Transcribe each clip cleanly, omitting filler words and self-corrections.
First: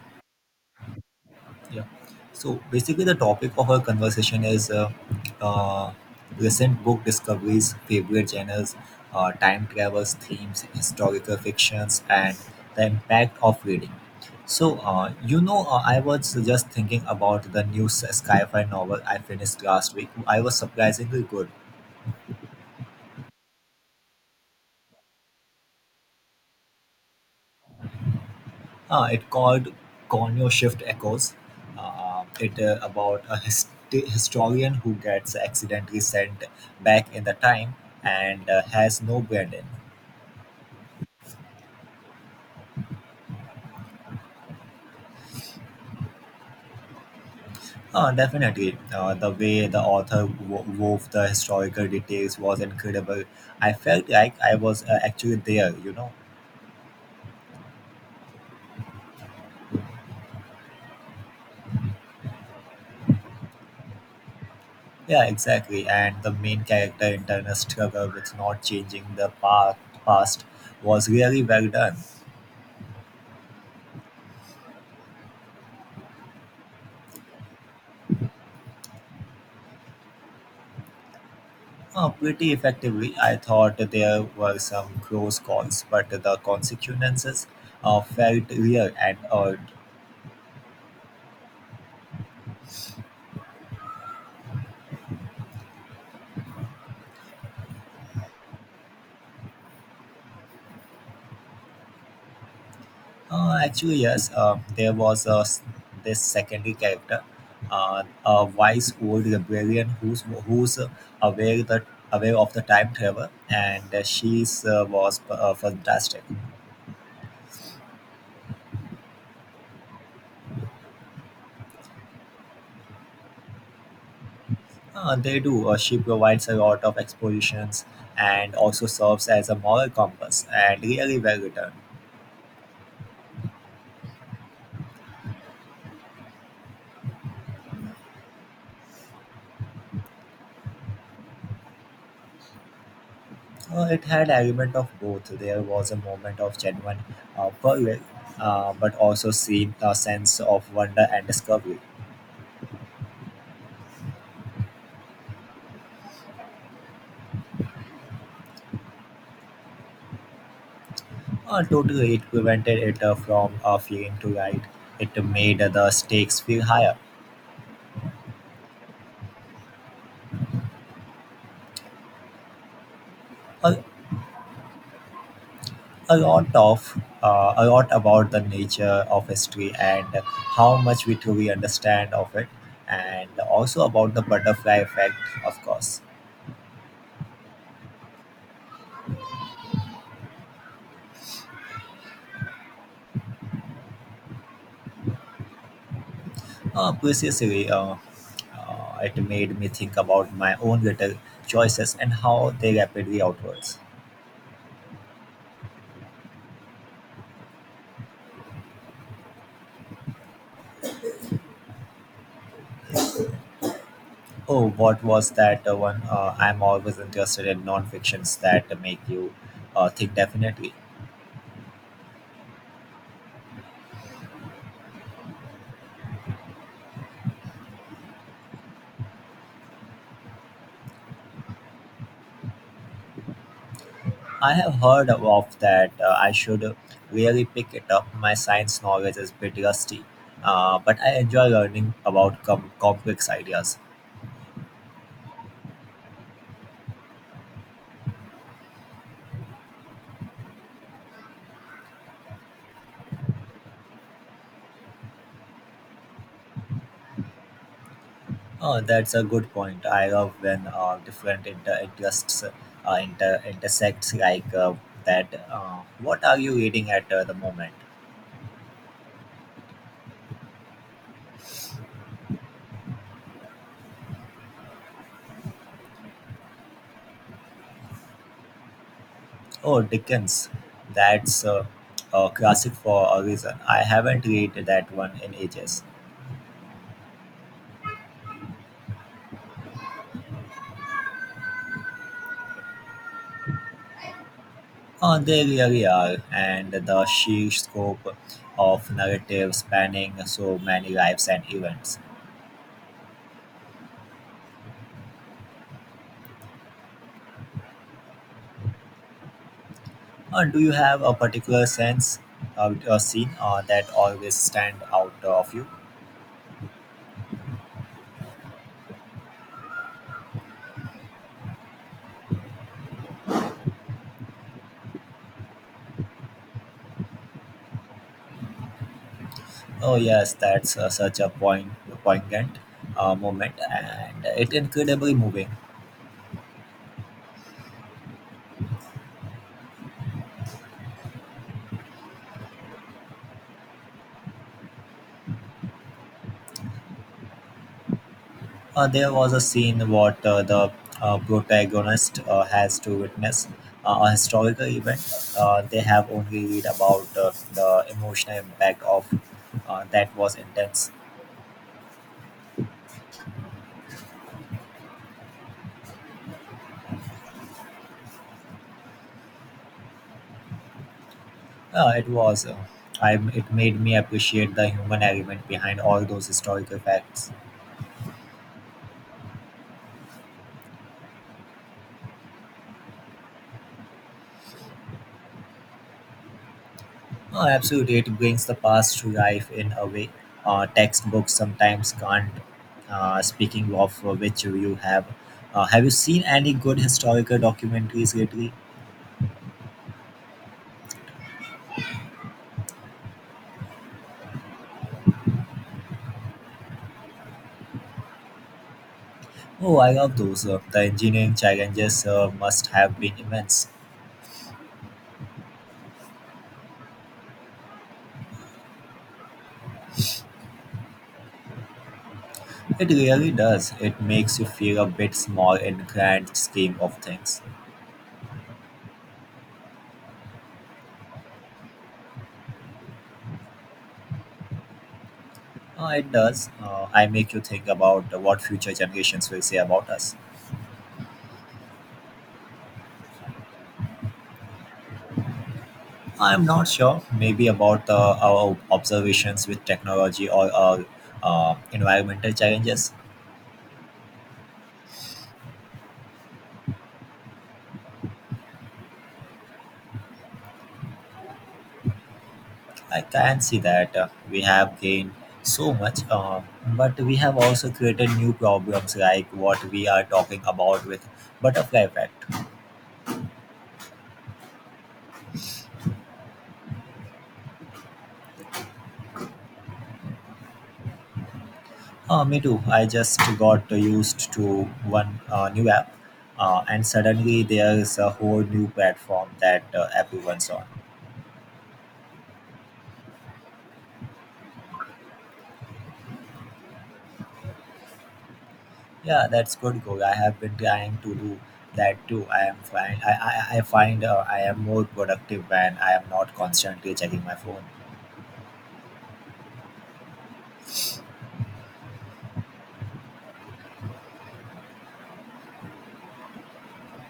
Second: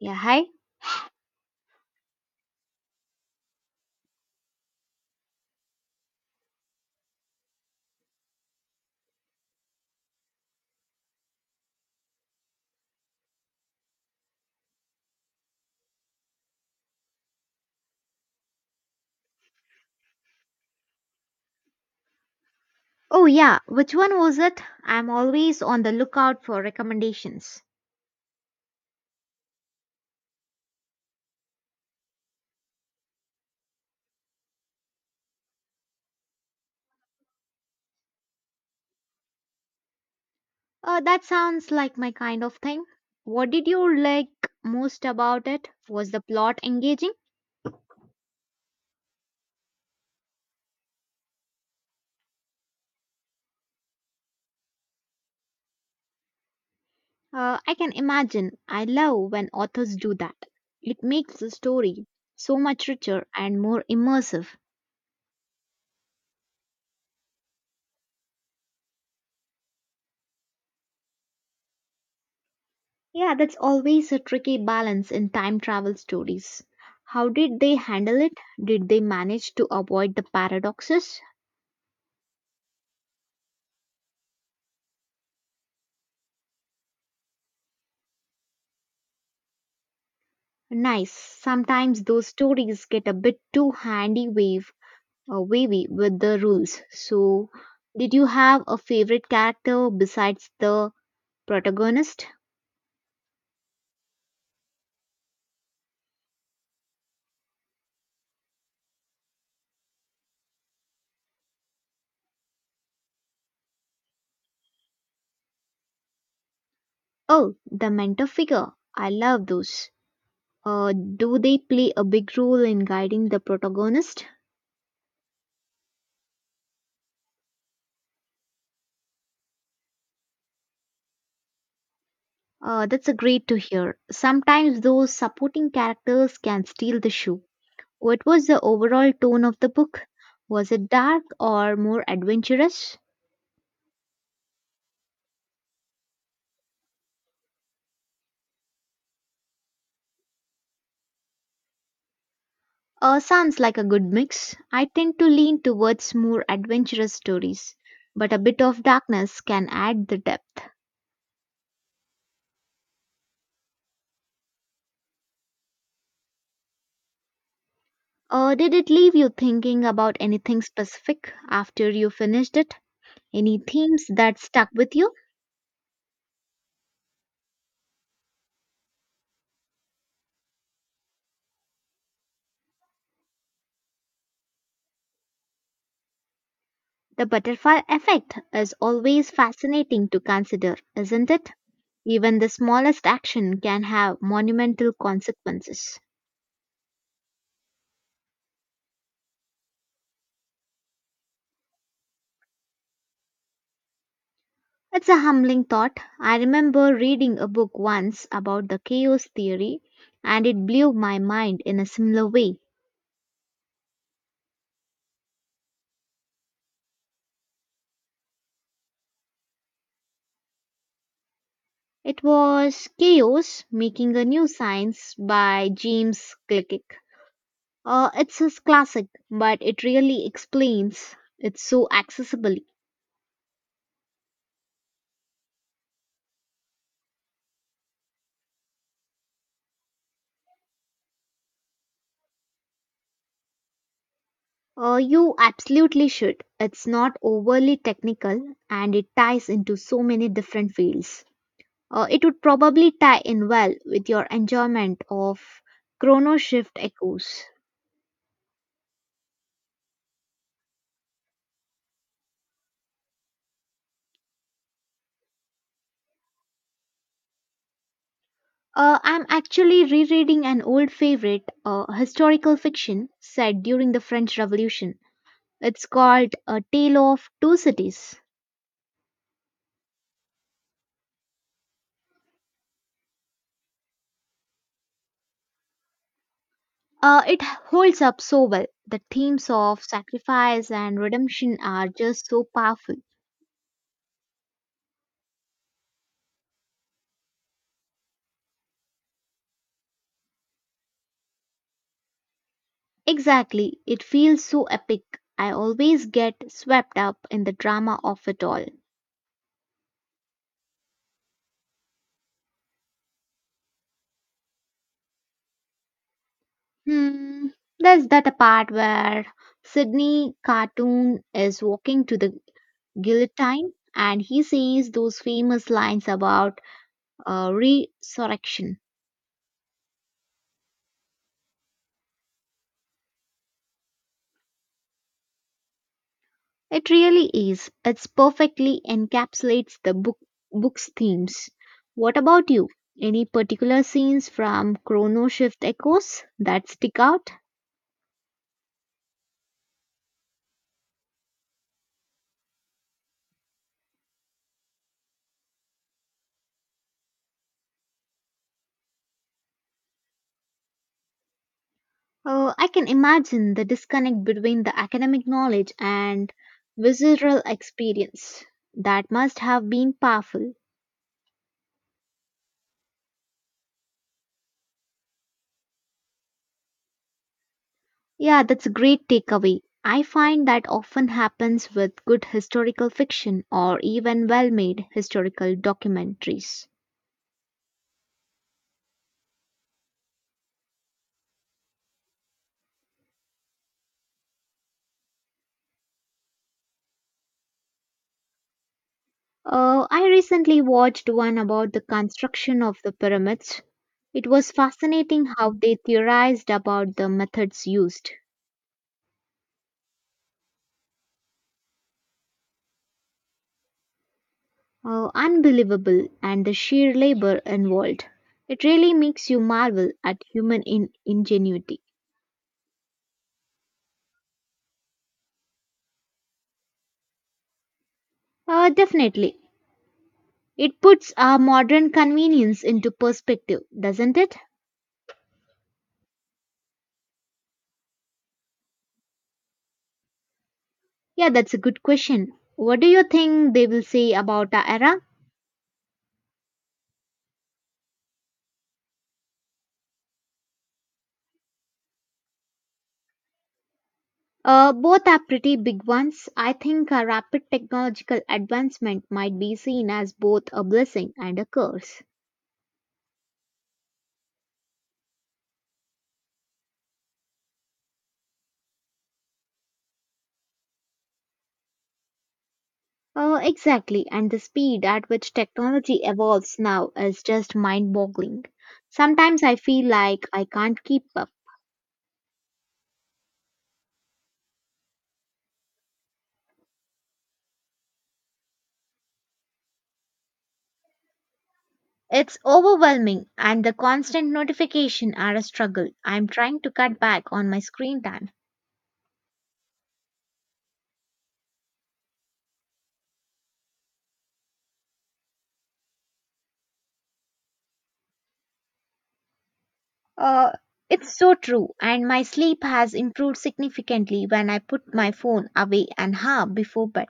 Yeah, hi. Yeah. So basically, the topic of our conversation is uh, recent book discoveries, favorite genres, time travels, themes, historical fictions, and the impact of reading. So, I was just thinking about the new sci fi novel I finished last week. I was surprisingly good. Oh, yeah. Which one was it? I'm always on the lookout for recommendations. It called Cognio Shift Echoes. It about a historian who gets accidentally sent back in the time and has no build in. That sounds like my kind of thing. What did you like most about it? Was the plot engaging? Definitely, the way the author wove the historical details was incredible. I felt like I was actually there, you know. I can imagine. I love when authors do that. It makes the story so much richer and more immersive. Yeah, exactly. And the main character internal struggle with not changing the past was really well done. Yeah, that's always a tricky balance in time travel stories. How did they handle it? Did they manage to avoid the paradoxes? Oh, pretty effectively. I thought there were some close calls, but the consequences felt real and odd. Nice. Sometimes those stories get a bit too handy wave wavy with the rules. So, did you have a favorite character besides the protagonist? Actually, yes, there was this secondary character, a wise old librarian who's aware that aware of the time travel, and she's was fantastic. Oh, the mentor figure. I love those. Do they play a big role in guiding the protagonist? They do. She provides a lot of expositions and also serves as a moral compass, and really well written. That's a great to hear. Sometimes those supporting characters can steal the show. What was the overall tone of the book? Was it dark or more adventurous? It had element of both. There was a moment of genuine peril, but also seen a sense of wonder and discovery. Sounds like a good mix. I tend to lean towards more adventurous stories, but a bit of darkness can add the depth. Totally, it prevented it from feeling too light. It made the stakes feel higher. Did it leave you thinking about anything specific after you finished it? Any A, themes that stuck with you? a lot of a lot about the nature of history and how much we truly understand of it, and also about the butterfly effect, of course. The butterfly effect is always fascinating to consider, isn't it? Even the smallest action can have monumental consequences. Uh, precisely, uh, It made me think about my own guitar choices and how they rapidly outwards. It's a humbling thought. I remember reading a book once about the chaos theory and it blew my mind in a similar way. Oh, what was that one? I'm always interested in non-fictions that make you think definitely. It was Chaos Making a New Science by James Clickick. It's his classic, but it really explains it so accessibly. I have heard of that. I should really pick it up. My science knowledge is a bit rusty, but I enjoy learning about complex ideas. You absolutely should. It's not overly technical and it ties into so many different fields. It would probably tie in well with your enjoyment of Chrono Shift Echoes. Oh, that's a good point. I love when different interests intersects like that. What are you reading at the moment? I'm actually rereading an old favorite, historical fiction set during the French Revolution. It's called A Tale of Two Cities. Oh, Dickens. That's a classic for a reason. I haven't read that one in ages. It holds up so well. The themes of sacrifice and redemption are just so powerful. Oh, they really are, and the sheer scope of narrative spanning so many lives and events. Exactly, it feels so epic. I always get swept up in the drama of it all. Do you have a particular sense of a scene that always stand out of you? Hmm, there's that part where Sydney Cartoon is walking to the guillotine and he says those famous lines about resurrection. Oh yes, that's such a poignant moment, and it incredibly moving. It really is. It's perfectly encapsulates the book's themes. What about you? Any particular scenes from Chrono Shift Echoes that stick out? There was a scene what the protagonist has to witness a historical event. They have only read about the emotional impact of that was intense. I can imagine the disconnect between the academic knowledge and visceral experience. That must have been powerful. It was. It made me appreciate the human element behind all those historical facts. Yeah, that's a great takeaway. I find that often happens with good historical fiction or even well made historical documentaries. Oh, absolutely. It brings the past to life in a way. Textbooks sometimes can't. Speaking of which you have, Have you seen any good historical documentaries lately? I recently watched one about the construction of the pyramids. It was fascinating how they theorized about the methods used. Oh, I love those. The engineering challenges must have been immense. Unbelievable and the sheer labor involved. It really makes you marvel at human ingenuity. It really does. It makes you feel a bit small in grand scheme of things. Definitely. It puts our modern convenience into perspective, doesn't it? It does. I make you think about what future generations will say about us. Yeah, that's a good question. What do you think they will say about our era? I'm not sure. Maybe about the our observations with technology or environmental challenges. Both are pretty big ones. I think a rapid technological advancement might be seen as both a blessing and a curse. I can see that we have gained so much, but we have also created new problems like what we are talking about with butterfly effect. Exactly, and the speed at which technology evolves now is just mind boggling. Sometimes I feel like I can't keep up. Me too. I just got used to one new app, and suddenly there's a whole new platform that everyone's on. It's overwhelming, and the constant notification are a struggle. I'm trying to cut back on my screen time. Yeah, that's good goal. I have been trying to do that too. I am find I find I am more productive when I am not constantly checking my phone. Uh, it's so true, and my sleep has improved significantly when I put my phone away an hour before bed.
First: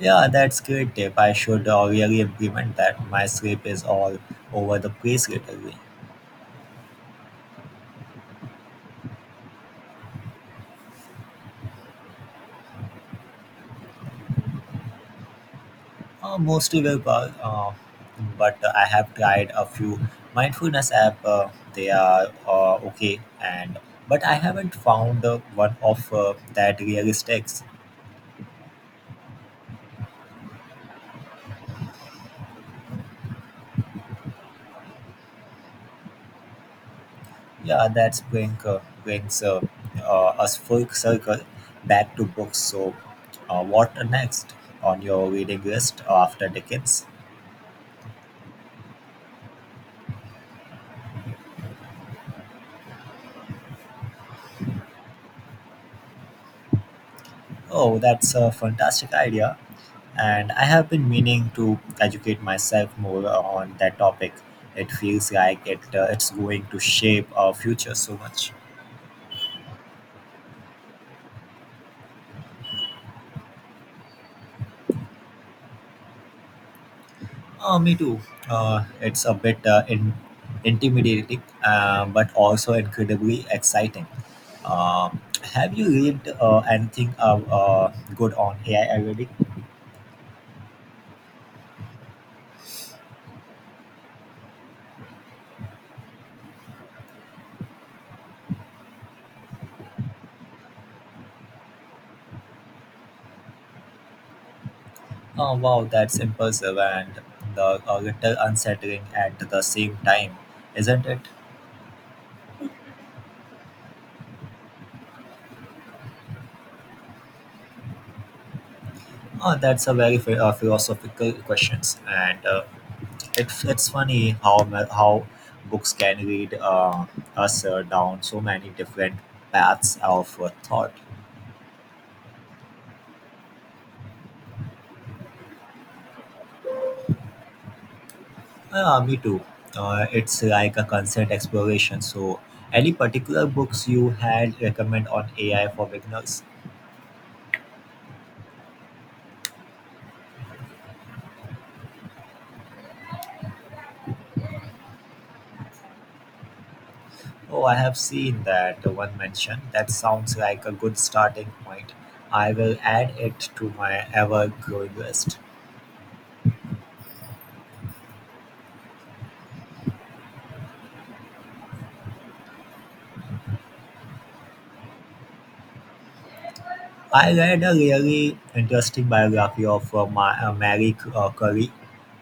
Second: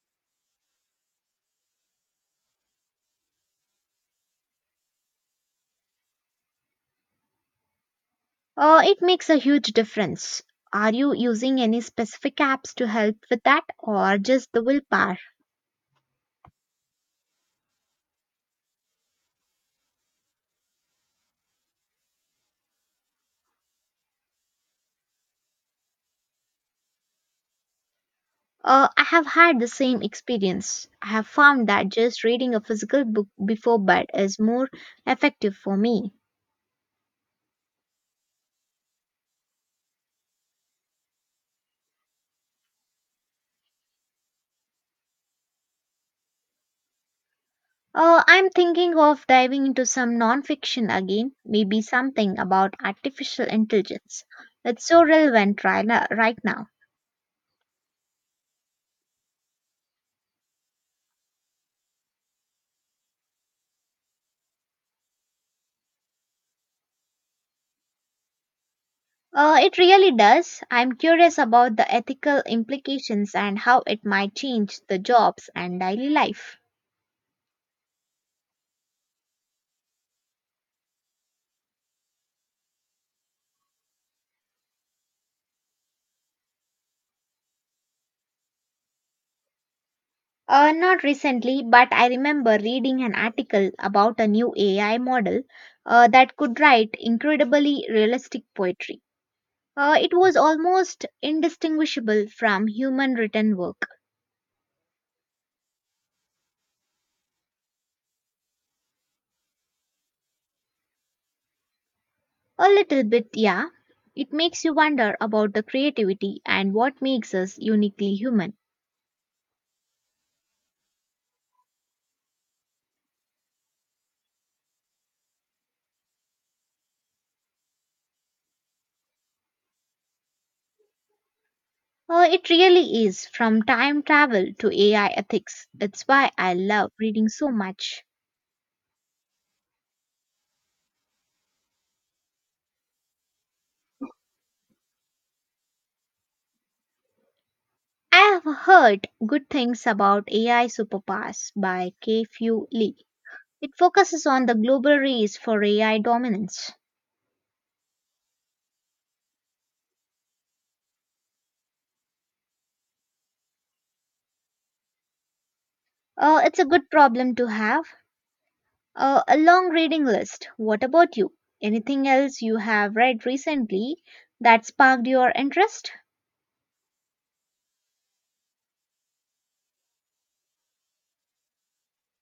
Yeah, that's great tip. I should really implement that. My sleep is all over the place lately. It makes a huge difference. Are you using any specific apps to help with that, or just the willpower? Mostly willpower, but I have tried a few mindfulness app. They are okay, and but I haven't found one of that really sticks. I have had the same experience. I have found that just reading a physical book before bed is more effective for me. Yeah, that's brings us full circle back to books. So, what next on your reading list after Dickens? I'm thinking of diving into some non-fiction again, maybe something about artificial intelligence. It's so relevant right now. Right now. Oh, that's a fantastic idea, and I have been meaning to educate myself more on that topic. It feels like it it's going to shape our future so much. It really does. I'm curious about the ethical implications and how it might change the jobs and daily life. Me too. It's a bit intimidating, but also incredibly exciting. Um, have you read anything good on AI already? Not recently, but I remember reading an article about a new AI model that could write incredibly realistic poetry. It was almost indistinguishable from human written work. Oh, wow, that's impressive and a little unsettling at the same time, isn't it? A little bit, yeah. It makes you wonder about the creativity and what makes us uniquely human. Oh, that's a very philosophical questions, and it's funny how books can lead us down so many different paths of thought. It really is from time travel to AI ethics. It's why I love reading so much. Me too. It's like a constant exploration. So, any particular books you had recommend on AI for beginners? I have heard good things about AI Superpowers by K. Few Lee. It focuses on the global race for AI dominance. Oh, I have seen that one mentioned. That sounds like a good starting point. I will add it to my ever-growing list. It's a good problem to have. A long reading list. What about you? Anything else you have read recently that sparked your interest? I read a really interesting biography of Mary Curie.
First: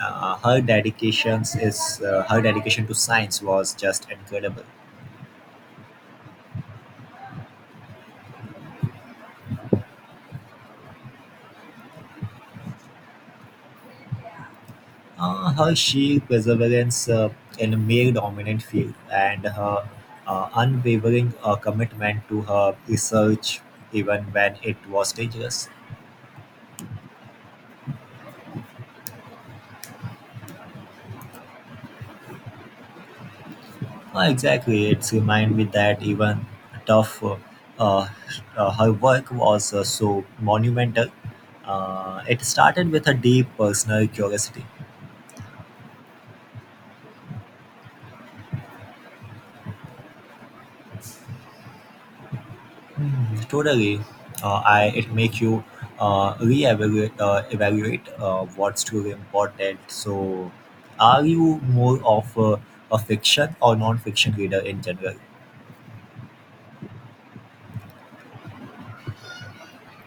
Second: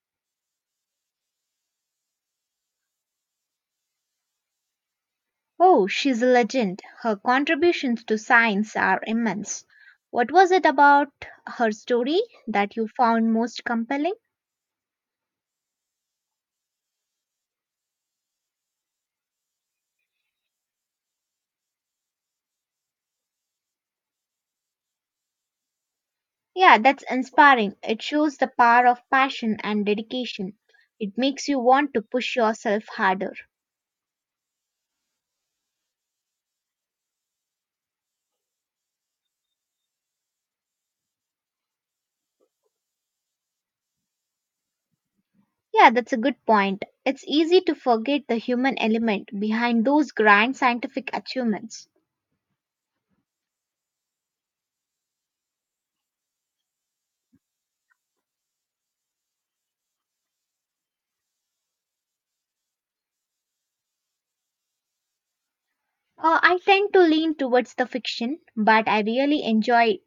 Her dedication to science was just incredible. Oh, she's a legend. Her contributions to science are immense. What was it about her story that you found most compelling? Her sheer perseverance in a male dominant field and her unwavering commitment to her research, even when it was dangerous. Yeah, that's inspiring. It shows the power of passion and dedication. It makes you want to push yourself harder. Exactly, it's remind me that even tough, uh, her work was so monumental. It started with a deep personal curiosity. Yeah, that's a good point. It's easy to forget the human element behind those grand scientific achievements. Mm, totally. I it make you reevaluate evaluate what's truly important. So, are you more of a fiction or non-fiction reader in general? I tend to lean towards the fiction, but I really enjoy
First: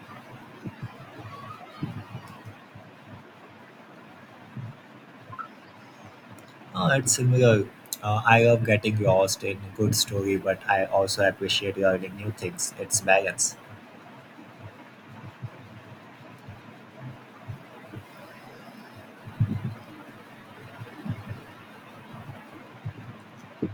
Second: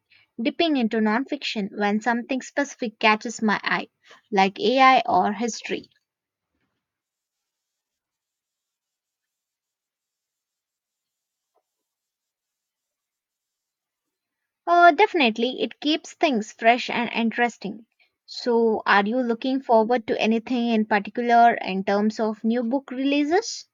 dipping into nonfiction when something specific catches my eye, like AI or history. It's similar. I love getting lost in good story, but I also appreciate learning new things. It's balance. Definitely, it keeps things fresh and interesting. So, are you looking forward to anything in particular in terms of new book releases?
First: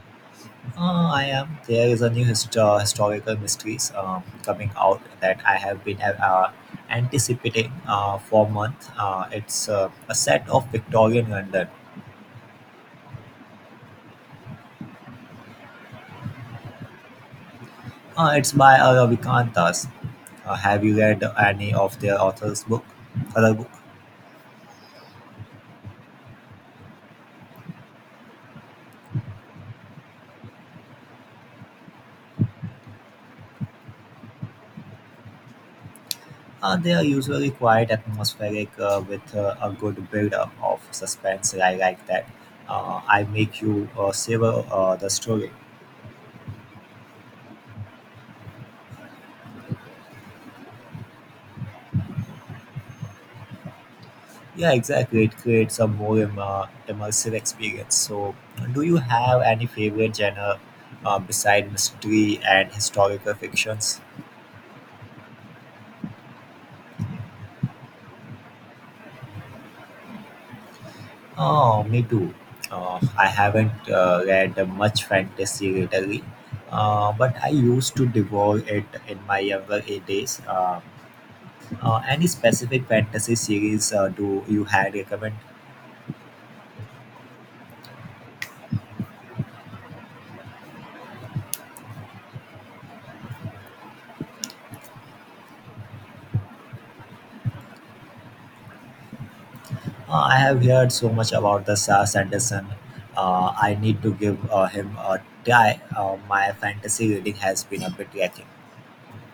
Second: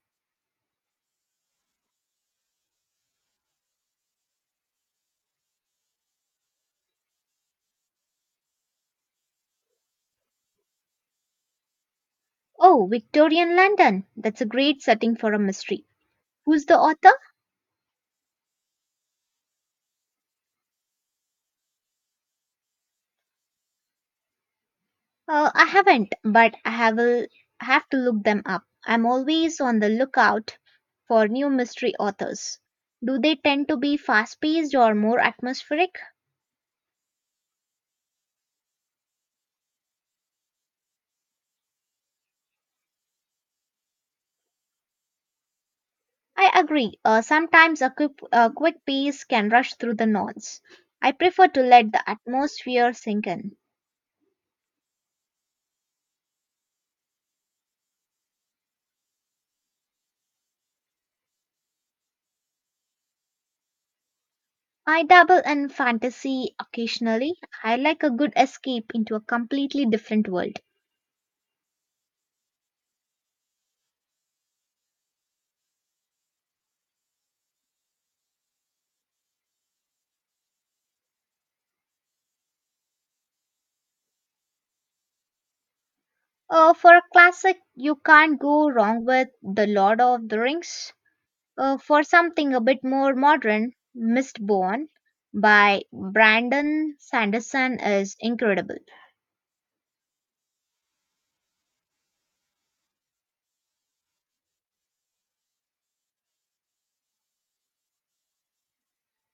I am. There is a new historical mysteries coming out that I have been anticipating for months. It's a set of Victorian London. Oh, Victorian London. That's a great setting for a mystery. Who's the author? It's by Vikantas. Have you read any of their author's book? Other book? I haven't, but I have will have to look them up. I'm always on the lookout for new mystery authors. Do they tend to be fast paced or more atmospheric? They are usually quite atmospheric with a good build-up of suspense. I like that. I make you savor the story. I agree. Sometimes a quick piece can rush through the knots. I prefer to let the atmosphere sink in. Yeah, exactly. It creates a more immersive experience. So, do you have any favorite genre beside mystery and historical fictions? I dabble in fantasy occasionally. I like a good escape into a completely different world. Oh, me too. I haven't read much fantasy lately, but I used to devour it in my younger days. Any specific fantasy series do you had recommend? For a classic, you can't go wrong with The Lord of the Rings. For something a bit more modern, Mistborn by Brandon Sanderson is incredible. I have heard so much about the Sa Sanderson. I need to give him a try. My fantasy reading has been a bit lacking.